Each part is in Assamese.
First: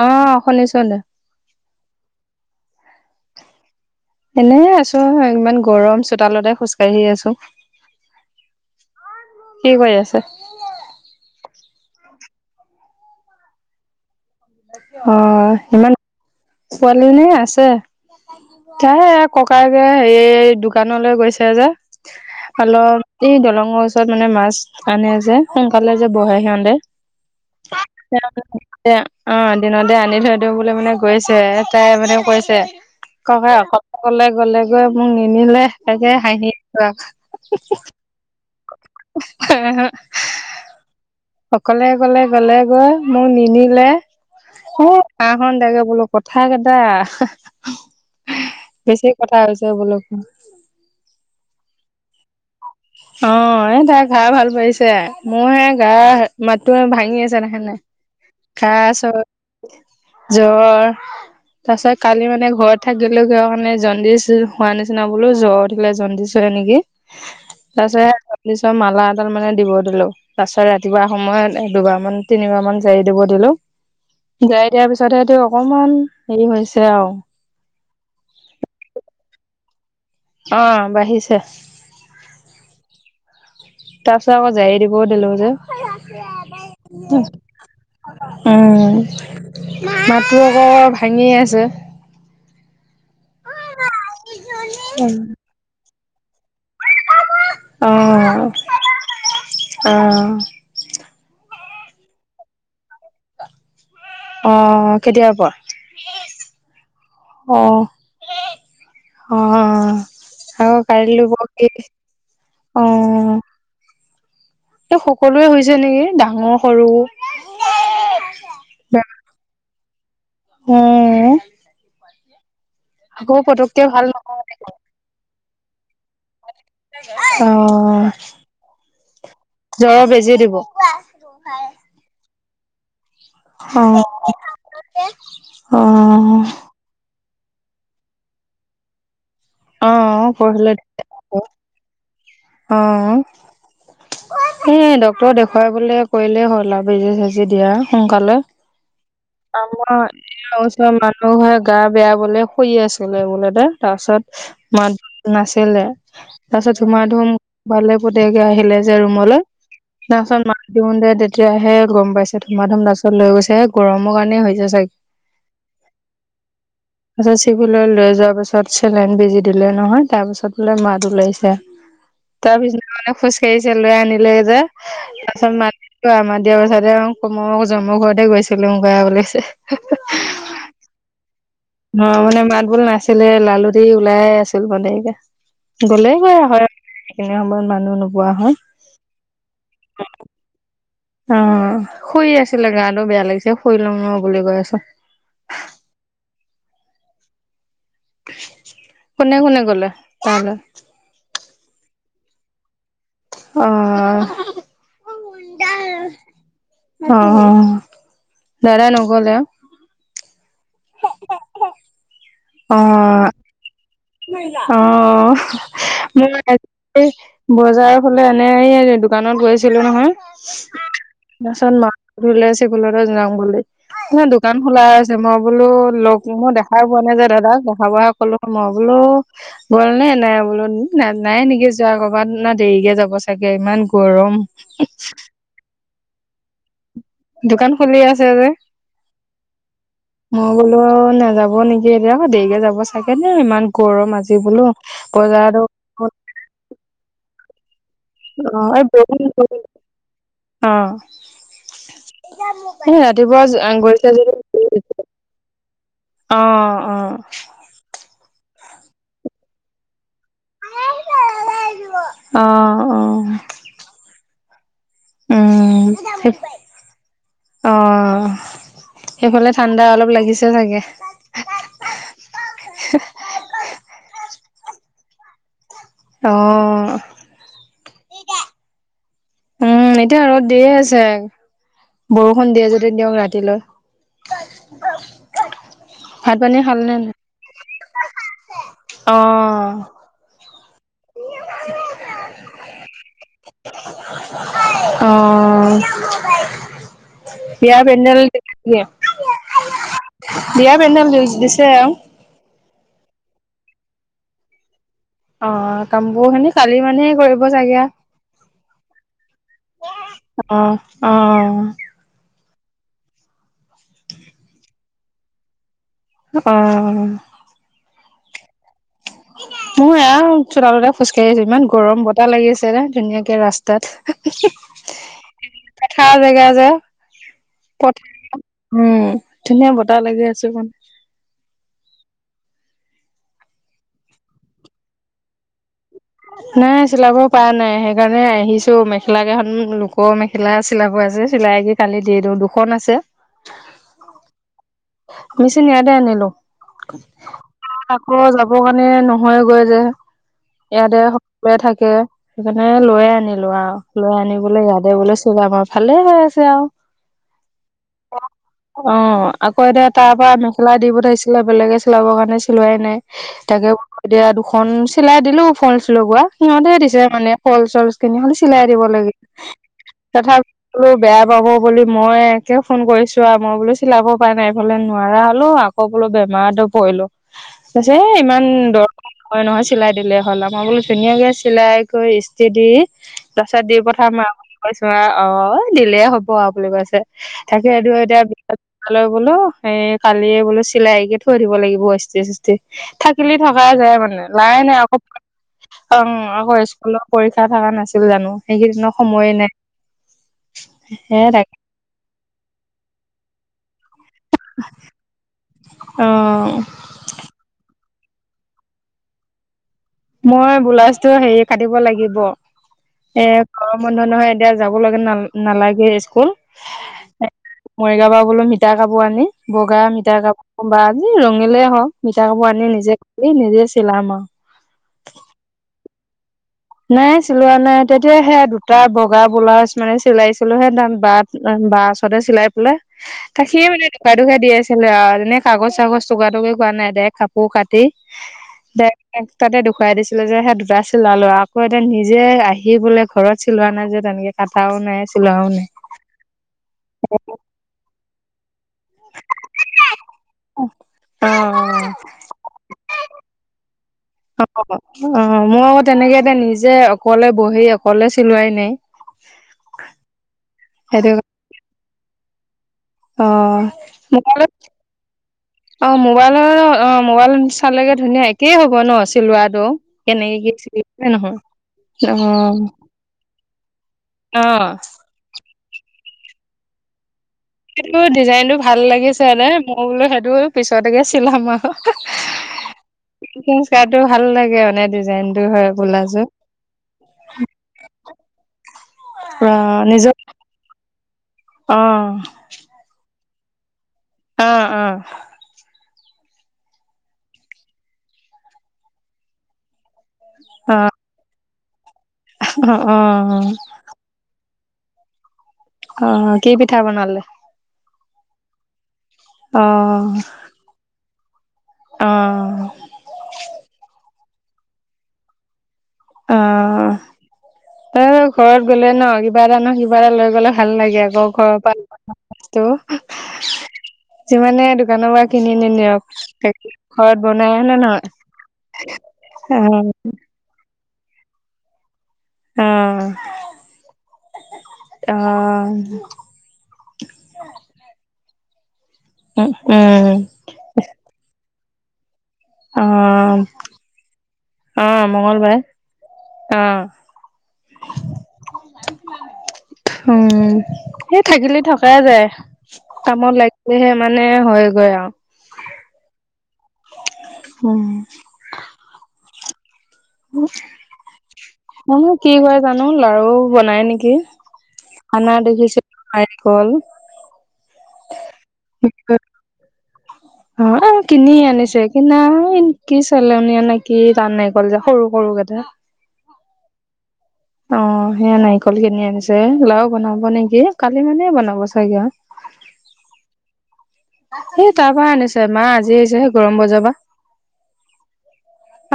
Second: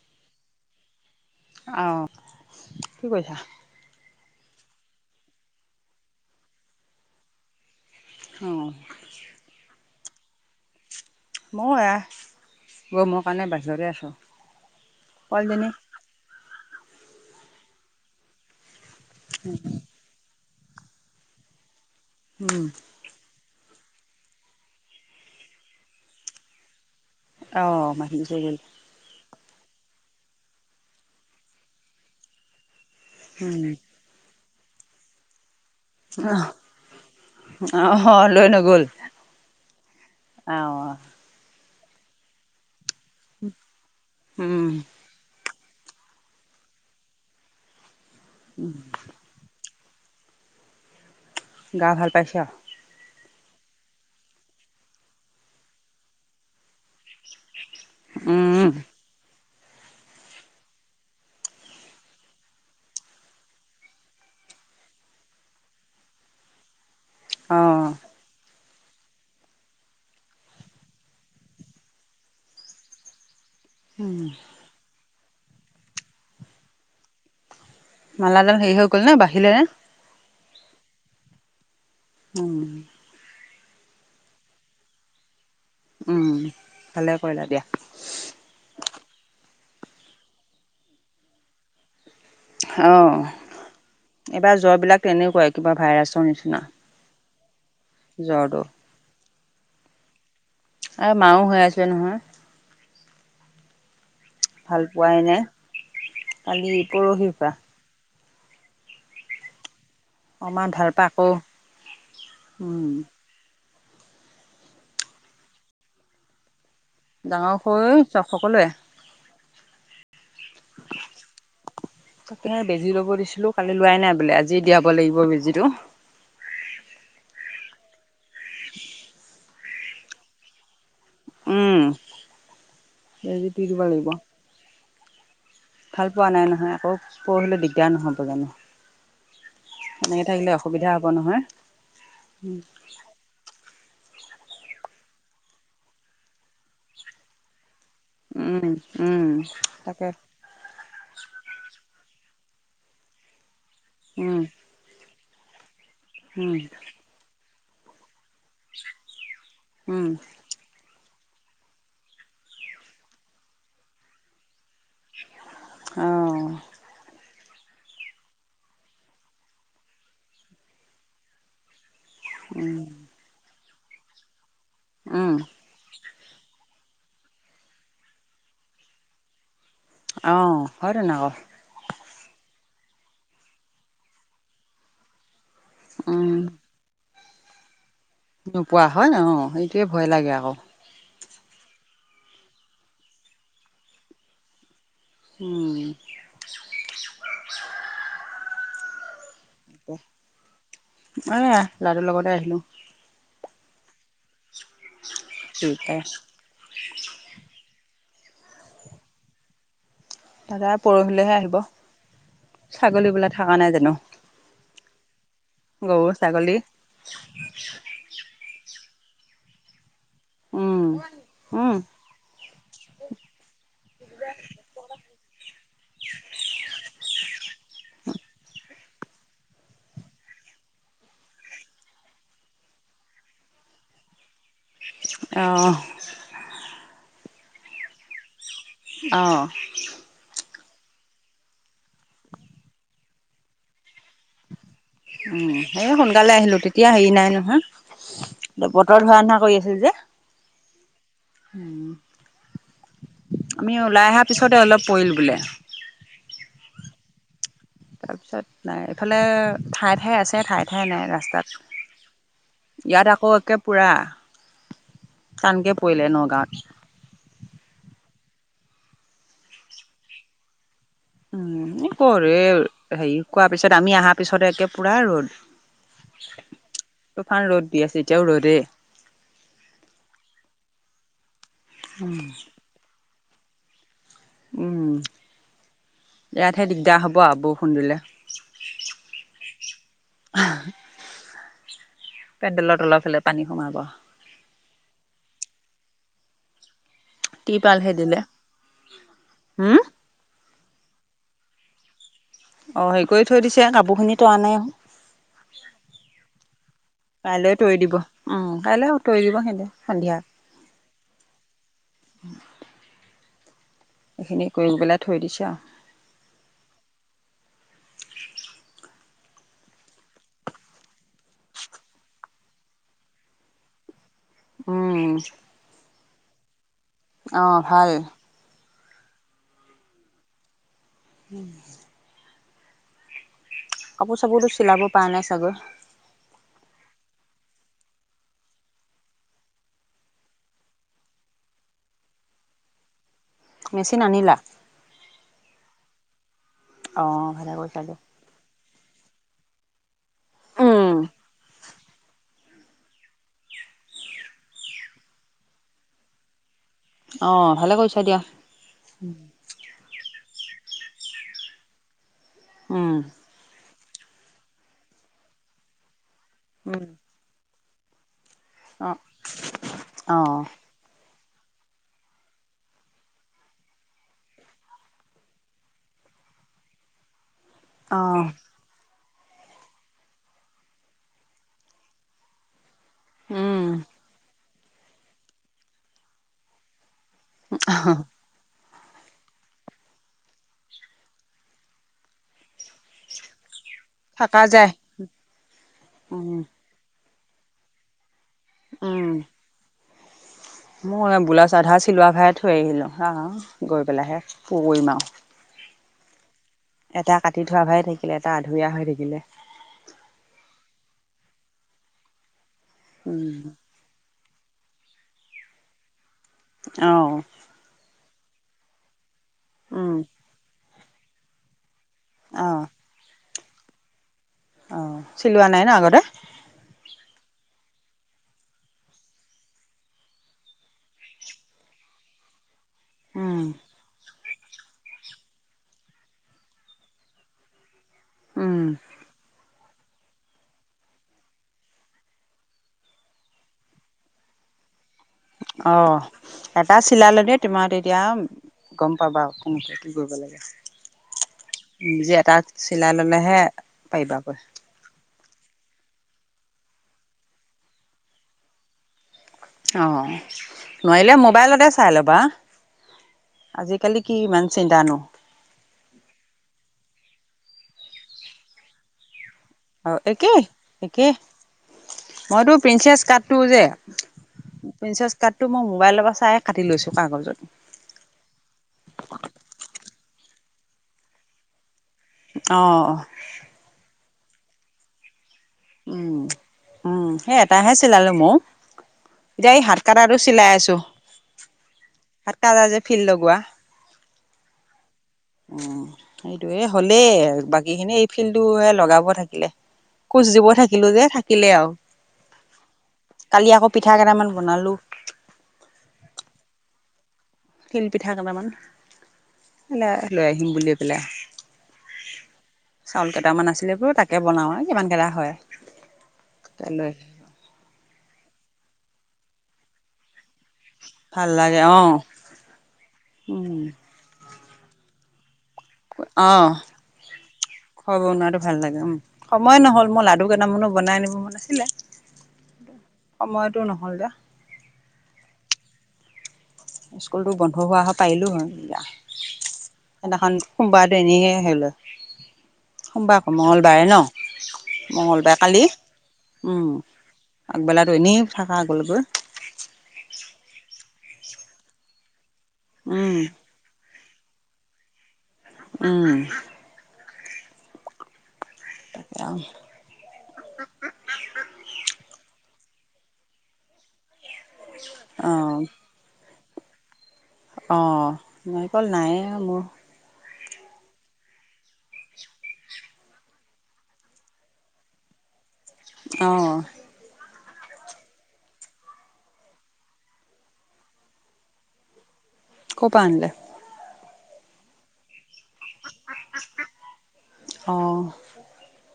অ শুনিচ নে। আহ, কি কৈছা। এনে আছো ইমান গৰম চোতালতোই খোজকাঢ়ি আছো। অ। সাত। ময়ো এয়া, গৈ মই কাৰণে বাহিৰতে আছোঁ। অ পোৱালিজনী ইমান। পোৱালি আছে তে ককাইকে সেই দোকানলৈ গৈছে যে হল এই দলং ওচৰত মানে মাছ আনে যে সোনকালে যে বহে সিহঁতে অ', মাতি থৈ গ'ল। অ দিন দি আনি থৈ দিওঁ বুলি মানে গৈছে তাই মানে কৈছে ককা উম। অকলে কলে গলে গৈ মোক নিনিলে তাকে হাঁহি আ অ হ লৈ নগল অকলে অকলে গলে গৈ মোক নিনিলে উম, আন দে বোলো কথা কেইটা বেছি কথা হৈছে তাকে বুলো গা ভাল পাইছে আৰু অ এ তাই গা ভাল পাইছে মোৰ হেয়া গা মাতো ভাঙি আছে দেখা নাই উম। খাইছো জ্বৰ তাৰ পিছত কালি মানে ঘৰত থাকিলোগে ঘৰ মানে জণ্ডিছ হোৱা নিচিনা বোলো জ্বৰ উঠিলে জণ্ডিছ নেকি অ', কৈছে মালা এডাল মানে দিব দিলো তাৰ পিছত ৰাতিপুৱা সময়ত দুবাৰ মান তিনিবাৰ মান জাৰি দিব দিলো উম, যাৰি দিয়াৰ পিছত হে তেওঁ অকমান হেৰি হৈছে আৰু মালাডাল হেৰি হৈ গ'ল নে বাহিলেনে অ বাঢ়িছে উম তাৰ পিছত আকৌ জাৰী দিবও দিলো যে উম, ভালে উম কৰিলা দিয়া। মাতটো আকৌ ভাঙি আছে অ এইবাৰ জ্বৰ বিলাক তেনেকুৱাই কিবা ভাইৰাছৰ নিচিনা অ', জ্বৰটো। অ আৰু মাও হৈ আছে নহয় ভাল অ', পোৱাই কেতিয়াৰ পৰা? নাই কালি পৰহিৰ পৰা অ', অ অকমান আ ভাল পা কাইলৈ আকৌ পৰখি দিছে অ উম, এই সকলোৱে হৈছে নেকি ডাঙৰ সৰু। ডাঙৰ সৰু আই সকলোৱে উম তকে বেজি লব দিছিলো কালি লোৱাই ভাল নাই বোলে নহয় আজি দিয়াব লাগিব বেজিটো অ জ্বৰৰ বেজি দিব উম এই যে পি দিব লাগিব তে- ভাল পোৱা নাই নহয় আকৌ পৰহিলে দিগদাৰ নহ'ব জানো- এনেকে অ', থাকিলে অসুবিধা হ'ব নহয়। অহ এ ডক্তৰ দেখুৱাই বলে কৰিলেই হ'ল আৰু বেজি চেজি দিয়া সোনকালে উম উম আমাৰ তাকে এই ওচৰ মানুহে গা বেয়া বোলে শুই আছিলে বোলে দে উম তাৰপাছত মা নাছিলে উম তাৰ পাছত ধুমা ধুম ভালে পুতেকে আহিলে যে ৰুমলৈ উম তাৰপাছত মাত দিওঁতে তেতিয়াহে গম পাইছে ধুমা ধুম তাইছত লৈ গৈছে গৰমৰ কাৰণে হৈছে চাগে। অহ তাৰপিছত চিভিললৈ লৈ যোৱাৰ পিছত চেলাইন বিজি দিলে নহয় তাৰ পিছত বোলে মাত ওলাইছে। তাৰ উম পিছত মানে খোজ কাঢ়িছে লৈ আনিলে যে উম তাৰ পিছত মাতিলোঁ মাত দিয়া পিছতে মইও জন্ম ঘৰতে গৈছিলো বা বুলিছে। অ হয়টোন আক অ মানে মাত বোল নাছিলে লালুটি ওলাই আছিল মানে গ'লে উম গৈ হয় সেইখিনি সময়ত মানুহ নো নোপোৱা হয় অহ সেইটোৱে ভয় লাগে আকৌ। অ শুই আছিলে গাটো বেয়া লাগিছে শুই লম ৰ বুলি কৈ আছো। উম। কোনে কোনে গ'লে তালৈ এ লৰাটো লগতে আহিলো। অহ দুয়োটাই অহ দাদা নগ'লে। দাদা পৰহিলৈহে আহিব অ ছাগলী বিলাক থকা নাই জানো। অ গৰু মই ছাগলী আজি বজাৰৰ ফালে - এ দোকানত গৈছিলোঁ নহয় উম তাৰ পাছত উম মাক বোলে- একে লগতে যাম বুলি। এহ দোকান খোলা আছে মই বোলো লগ মই দেখাই পোৱা নাই যে দাদাক বহা বহা কলো মই বোলোঁ। বোলো গ'ল নে নাই বোলো নাই নাই নেকি যোৱা কৰ'বাত না দেৰিকে যাব চাগে ইমান ইমান গৰম অহ দোকান খুলি আছে যে অহ অ বোলো আৰু নাযাব নেকি এতিয়া আকৌ দেৰিকে যাব চাগে ন ইমান গৰম আজি বোলো। উম বজাৰতো এ সোনকালে আহিলোঁ তেতিয়া হেৰি নাই নহয়। অ এ এই বতৰ ধোৱা বৰষুণ নিচিনা কৰি আছিল যে। অ উম, ৰাতিপুৱা গৈছে আমি ওলাই অহাৰ পিছতে অলপ যে পৰিল বোলে অহ অহ তাৰপিছত নাই এইফালে ঠায়ে ঠায়ে আছে। নে ঠাই ঠাই নাই ৰাস্তাত অ অ ইয়াত আকৌ একে পুৰা টানকে উম পৰিলে নগাঁৱত অহ সেইফালে ঠাণ্ডা অলপ লাগিছে চাগে। উম কৰে এই হেৰি কোৱা পিছত আমি অহাৰ পিছত একে পুৰা ৰ'দ। অহ। তুফান ৰ'দ দি আছে এতিয়াও ৰদে উম এতিয়া আৰু দিয়ে আছে বৰষুণ দিয়ে যদি দিয়ক ৰাতিলৈ উম ভাত পানী ইয়াতহে দিগদাৰ হ'ব আৰু বৰষুণ দিলে। অহ পেণ্ডেলৰ তলৰ ফালে পানী সোমাব। অঁহ বিয়া তিৰপালহে দিলে। পেণ্ডেল দিয়ে নে নিদিয়ে বিয়াৰ পেণ্ডেল দিছে। অ' হেৰি কৰি থৈ দিছে কাপোৰখিনি তৰা নাই। অ কামবোৰ খিনি কালি মানে কৰিব কাইলৈ তৰি চাগে দিব। উম কাইলৈ তৰি দিব উম সন্ধিয়া অ' অ'। [inaudible] এইখিনি কৰি পেলাই থৈ দিছে আৰু। অ'। মোৰ এয়া চোতালতে খোজকাঢ়ি আছো। ইমান গৰম বতাহ লাগি আছে ধুনীয়াকে ৰাস্তাত। উম। খাৰ জেগা যে অ' ভাল। পথাৰ উম ধুনীয়া বতাহ লাগি আছে। [inaudible] কাপোৰ-চাপোৰতো চিলাব পৰা নাই চাগৈ! নাই চিলাব পৰা নাই। সেইকাৰণে আহিছো, মেখেলা কেইখন লোকৰ মেখেলা চিলাব আছে। চিলাই কি কালি দি দিওঁ, দুখন আছে। মেচিন আনিলা? মেচিন ইয়াতে আনিলো। অ ভালে কৰিছা দিয়া। আকৌ যাব কাৰণে, মানে নহয়গৈ যে উম ইয়াতে সকলোৱে থাকে। সেইকাৰণে লৈয়ে আনিলো আৰু। লৈ আনি বোলে ইয়াতে বোলে [unintelligible] আমাৰ ভালে হৈ আছে আৰু। অ' ভালে কৰিছা দিয়া। অ আকৌ এতিয়া তাৰ পৰা মেখেলা দি পঠাইছিলে বেলেগে চিলাবৰ কাৰণে, চিলোৱাই নাই। উম। তাকে এতিয়া দুখন চিলাই দিলো ফলচ লগোৱা। সিহঁতে উম। দিছে মানে ফল-চলচ কিনি [unintelligible] চিলাই দিব অ লাগে। অ তথাপি বেয়া পাব বুলি মই একে ফোন কৰিছোঁ আৰু। মই বোলো চিলাব উপাই নাই এইফালে নোৱাৰা হলো, আকৌ বোলো বেমাৰটো পৰিলো। কৈছে অ ইমান দৰ হয় নহয় চিলাই দিলে হ'ল। মই বোলো ধুনীয়াকে চিলাই কৰি ইস্তি দি উম তাৰপিছত দি পঠাম আৰু বুলি কৈছো আৰু। অ' দিলেই হ'ব আৰু বুলি কৈছে। থাকেটো এতিয়া বি লৈ বোলো এ কালিয়ে বোলো চিলাইকে থৈ দিব লাগিব ইস্তি-চিস্তি। থাকিলে থাক যায় মানে। থাকা লাই যায় নাই আকৌ। অ' উম আকৌ স্কুলৰ পৰীক্ষা থকা নাছিল জানো! সেইকেইদিনৰ সময়ে নাই। মই হে তাকে বোলাউজ আধা চিলোৱা ভাগে থৈ আহিলো। আহ গৈ পেলাইহে পূৰ কৰিম আৰু। অ'। এটা কাটি থোৱা ভাগে থাকিলে। এটা আধুৰীয়া হৈ থাকিলে। মই বোলাজটো হেৰি কাটিব লাগিব। এ গৰম বন্ধ নহয় এতিয়া যাব লাগে ন নালাগে স্কুল। অঁ মৰিগাঁৱৰ পৰা বোলো মিতা কাপোৰ আনি বগা মিটাৰ কাপোৰ বা ৰঙিলেই হওক, মিটাৰ কাপোৰ আনি নিজে এই নিজেই চিলাম আৰু। অ' চিলোৱা নাই ন আগতে? মানে তেতিয়া সেয়া দুটা বগা ব্লাউজ মানে চিলাইছিলোহে, বাত বা ওচৰতে চিলাই পেলে তাক সিয়ে মানে ঢুকা দি আছিলে আৰু। এনে কাগজ-চাগজ টকা-টুকি কোৱা নাই। ডাইৰেক্ট কাপোৰ কাট টি তাতে দেখুৱাই দিছিলো যে, সেই দুটা চিলালো আৰু। আকৌ এতিয়া নিজে আহি বোলে ঘৰত চিলোৱা নাই যে, তেনেকে কাটাও নাই। চিলোৱাও নাই। অ'। এটা চিলালে দেই। তোমাৰ তেতিয়া গম পাবা। উম। কি কৰিব লাগে। অ নিজে এটা চিলাই ল'লেহে পাৰিবা আকৌ। অ মই আকৌ তেনেকে এতিয় নিজে অকলে বহি অকলে চিলোৱাই নাই। অ' সেইটো নোৱাৰিলে মোবাইলতে চাই ল'বা। অ' আজিকালি কি ইমান মোবাইলত, চিন্তানো অ' মোবাইলৰ অ' মোবাইল [unintelligible] চালেগে ধুনীয়া, একেই হ'ব ন? চিলোৱা দ অঁ কেনেকে একেই কি চিলাই হয় নে একেই নহয় অ তো যে অহ তো মই মবাইলৰ পৰা চাইয়ে কাটি লৈছো কাগজত সেইটো ডিজাইনটো ভাল লাগিছেে মানে মই বোলো সেইটো পিছতকে চিলাম আৰু হা অ'। হা মোৰ চাৰ্টো ভাল লাগে মানে ডিজাইন উম উম সেই এটাহে চিলালো ময়ো এতিয়া এই হাত অ' নিজৰ কাটাতো চিলাই আছো অ' হাত কাটা যে ফিল লগোৱা অ অ এইটো এ হলেই বাকী খিনি এই ফিল্ডটো হে লগাব থাকিলে খোজ দিব থাকিলো অ' যে থাকিলে আও অ' অ' কালি আকৌ পিঠা কেইটামান বনালো অ কি পিঠা বনালে তিল পিঠা কেইটামান অ' লৈ আহিম বুলি পেলাই অ' চাউল কেইটামান আছিলে বোলো তাকে বনাও আৰু কিমান কেইটা হয় অ লৈ তই যে ঘৰত গ'লে ন কিবা এটা ন কিবা এটা লৈ মানে ভাল লাগে আক ভাল ঘৰৰ লাগে পৰা অ', অনা বস্তু উম, যিমানে দোকানৰ পৰা কিনি নি নিনিয়ক অ'। ঘৰত বনাই হয়নে ঘৰ বনোৱাটো ভাল লাগে উম সময় নহয় অ নহ'ল মই লাডু কেইটামানো বনাই আনিব মন আছিলে অ সময়তো নহ'ল যে অ স্কুলতো বন্ধ হোৱা হয় পাৰিলো হয় এতিয়া উম উম, সেইদিনাখন কোনোবা দেনিহে আহিলে অ ন অ মঙ্গলবাৰে মঙলবাৰে কালি অ উম আগবেলাটো এনেই থাকা গ'ল গৈ উম এই থাকিলে থকাই যায় উম কামত লাগিলেহে মানে হয় গল আও উম উম তেআম জানো কি কৰে জানো লাৰু বনাই নেকি আনা অঁ দেখিছিলো নাৰিকল। অ নাইকল নায়ে মোৰ অ অ কিনি আনিছে কিনা একি চলেনো এনেকে কি টান নাইকল যে সৰু সৰু কাটা অ অ অ সেয়া নাৰিকল কিনি আনিছে লাও বঐনাব নেকি কালি মানে বনাব চাগে আও কপা আনিলে এ তাৰ পৰা আনিছে মা আজি আহিছেহে গৰম বজাবা অঁ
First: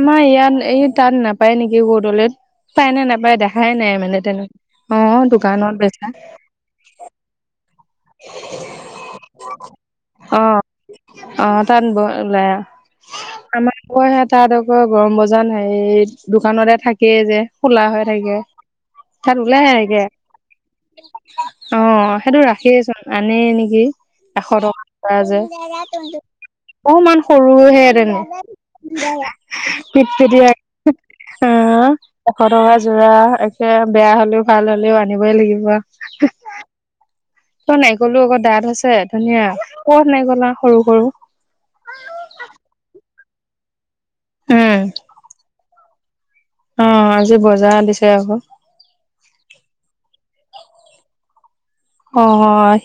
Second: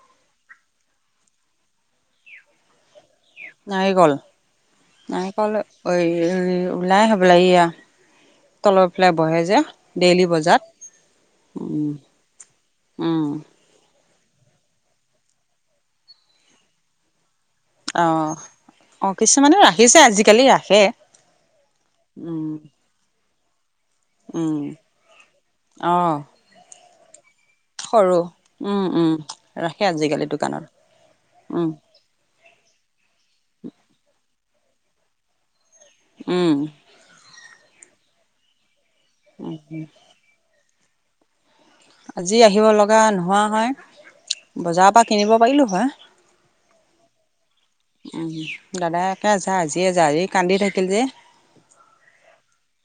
আমাৰ ইয়াত এই তাত নাপায় নেকি বৰদলৈত পায় নে নে নাৰিকল নাৰিকল দোকানত বেচা অএই ওলাই হ'বলা এইয়া তলৰ ফালে বহে যে ডেইলি অ বজাত তাত উম ওলাই অ উম আমাৰ আকৌ সে তাত আকৌ গৰম বজাৰ হেৰি দোকানতে থাকেই যে খোলা হৈ অ থাকে অ তাত কিছুমানে ওলাই ৰাখিছে একে আজিকালি ৰাখে অ সেইটো উম ৰাখিয়েছোন আনে নেকি এশ উম টকা যে অ অকমান সৰুহে সৰু তেনে উম উম ৰাখে পিট আজিকালি পিটি দোকানত বাইক হ অ উম এশ টকা যোৰা একে বেয়া হলেও ভাল হলেও আনিবই লাগিব। উম তই নাইকলটো অ'ক ডাঠ হৈছে ধুনীয়া কত নাইকলা সৰু সৰু আজি আহিব লগা নোহোৱা হয় উম বজাৰৰ পৰা কিনিব পাৰিলোঁ হয়। অ আজি বজাৰ দিছে উম আকৌ। দাদা একে যা আজিয়ে কান্দি থাকিল যে অ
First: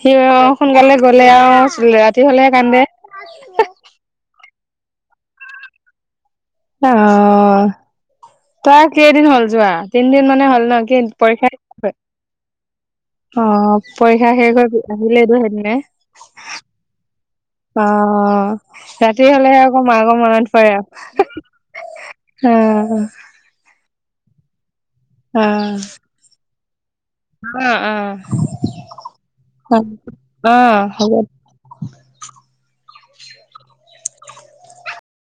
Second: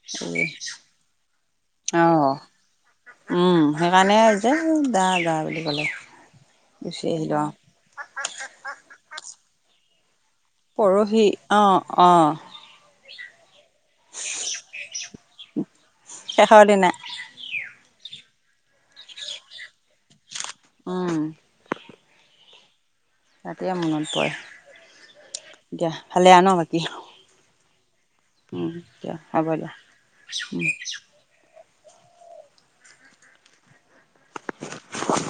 সি সোনকালে গলে খো ছিল অ ৰাতি হলেহে কান্দে উম সেইকাৰণে যে দা যা বুলি ক'লে অ গুচি আহিলো আৰু তই কেইদিন হ'ল যোৱা? তিনদিন মানে হ'ল ন কি পৰহি পৰীক্ষাত অ পৰে অ অ পৰীক্ষা শেষ হৈ আহিলেইতো সেদিনাই শেষৰ দিনা অ ৰাতি হলেহে আকৌ মাৰকৰ মনত পৰে উম আও অ অ ৰাতিয়ে মনত পৰে অ এতিয়া ভালে আও ন বাকী উম উম ম দিয়া হ'ব দিয়া অ অ হ'ব [inaudible] [inaudible]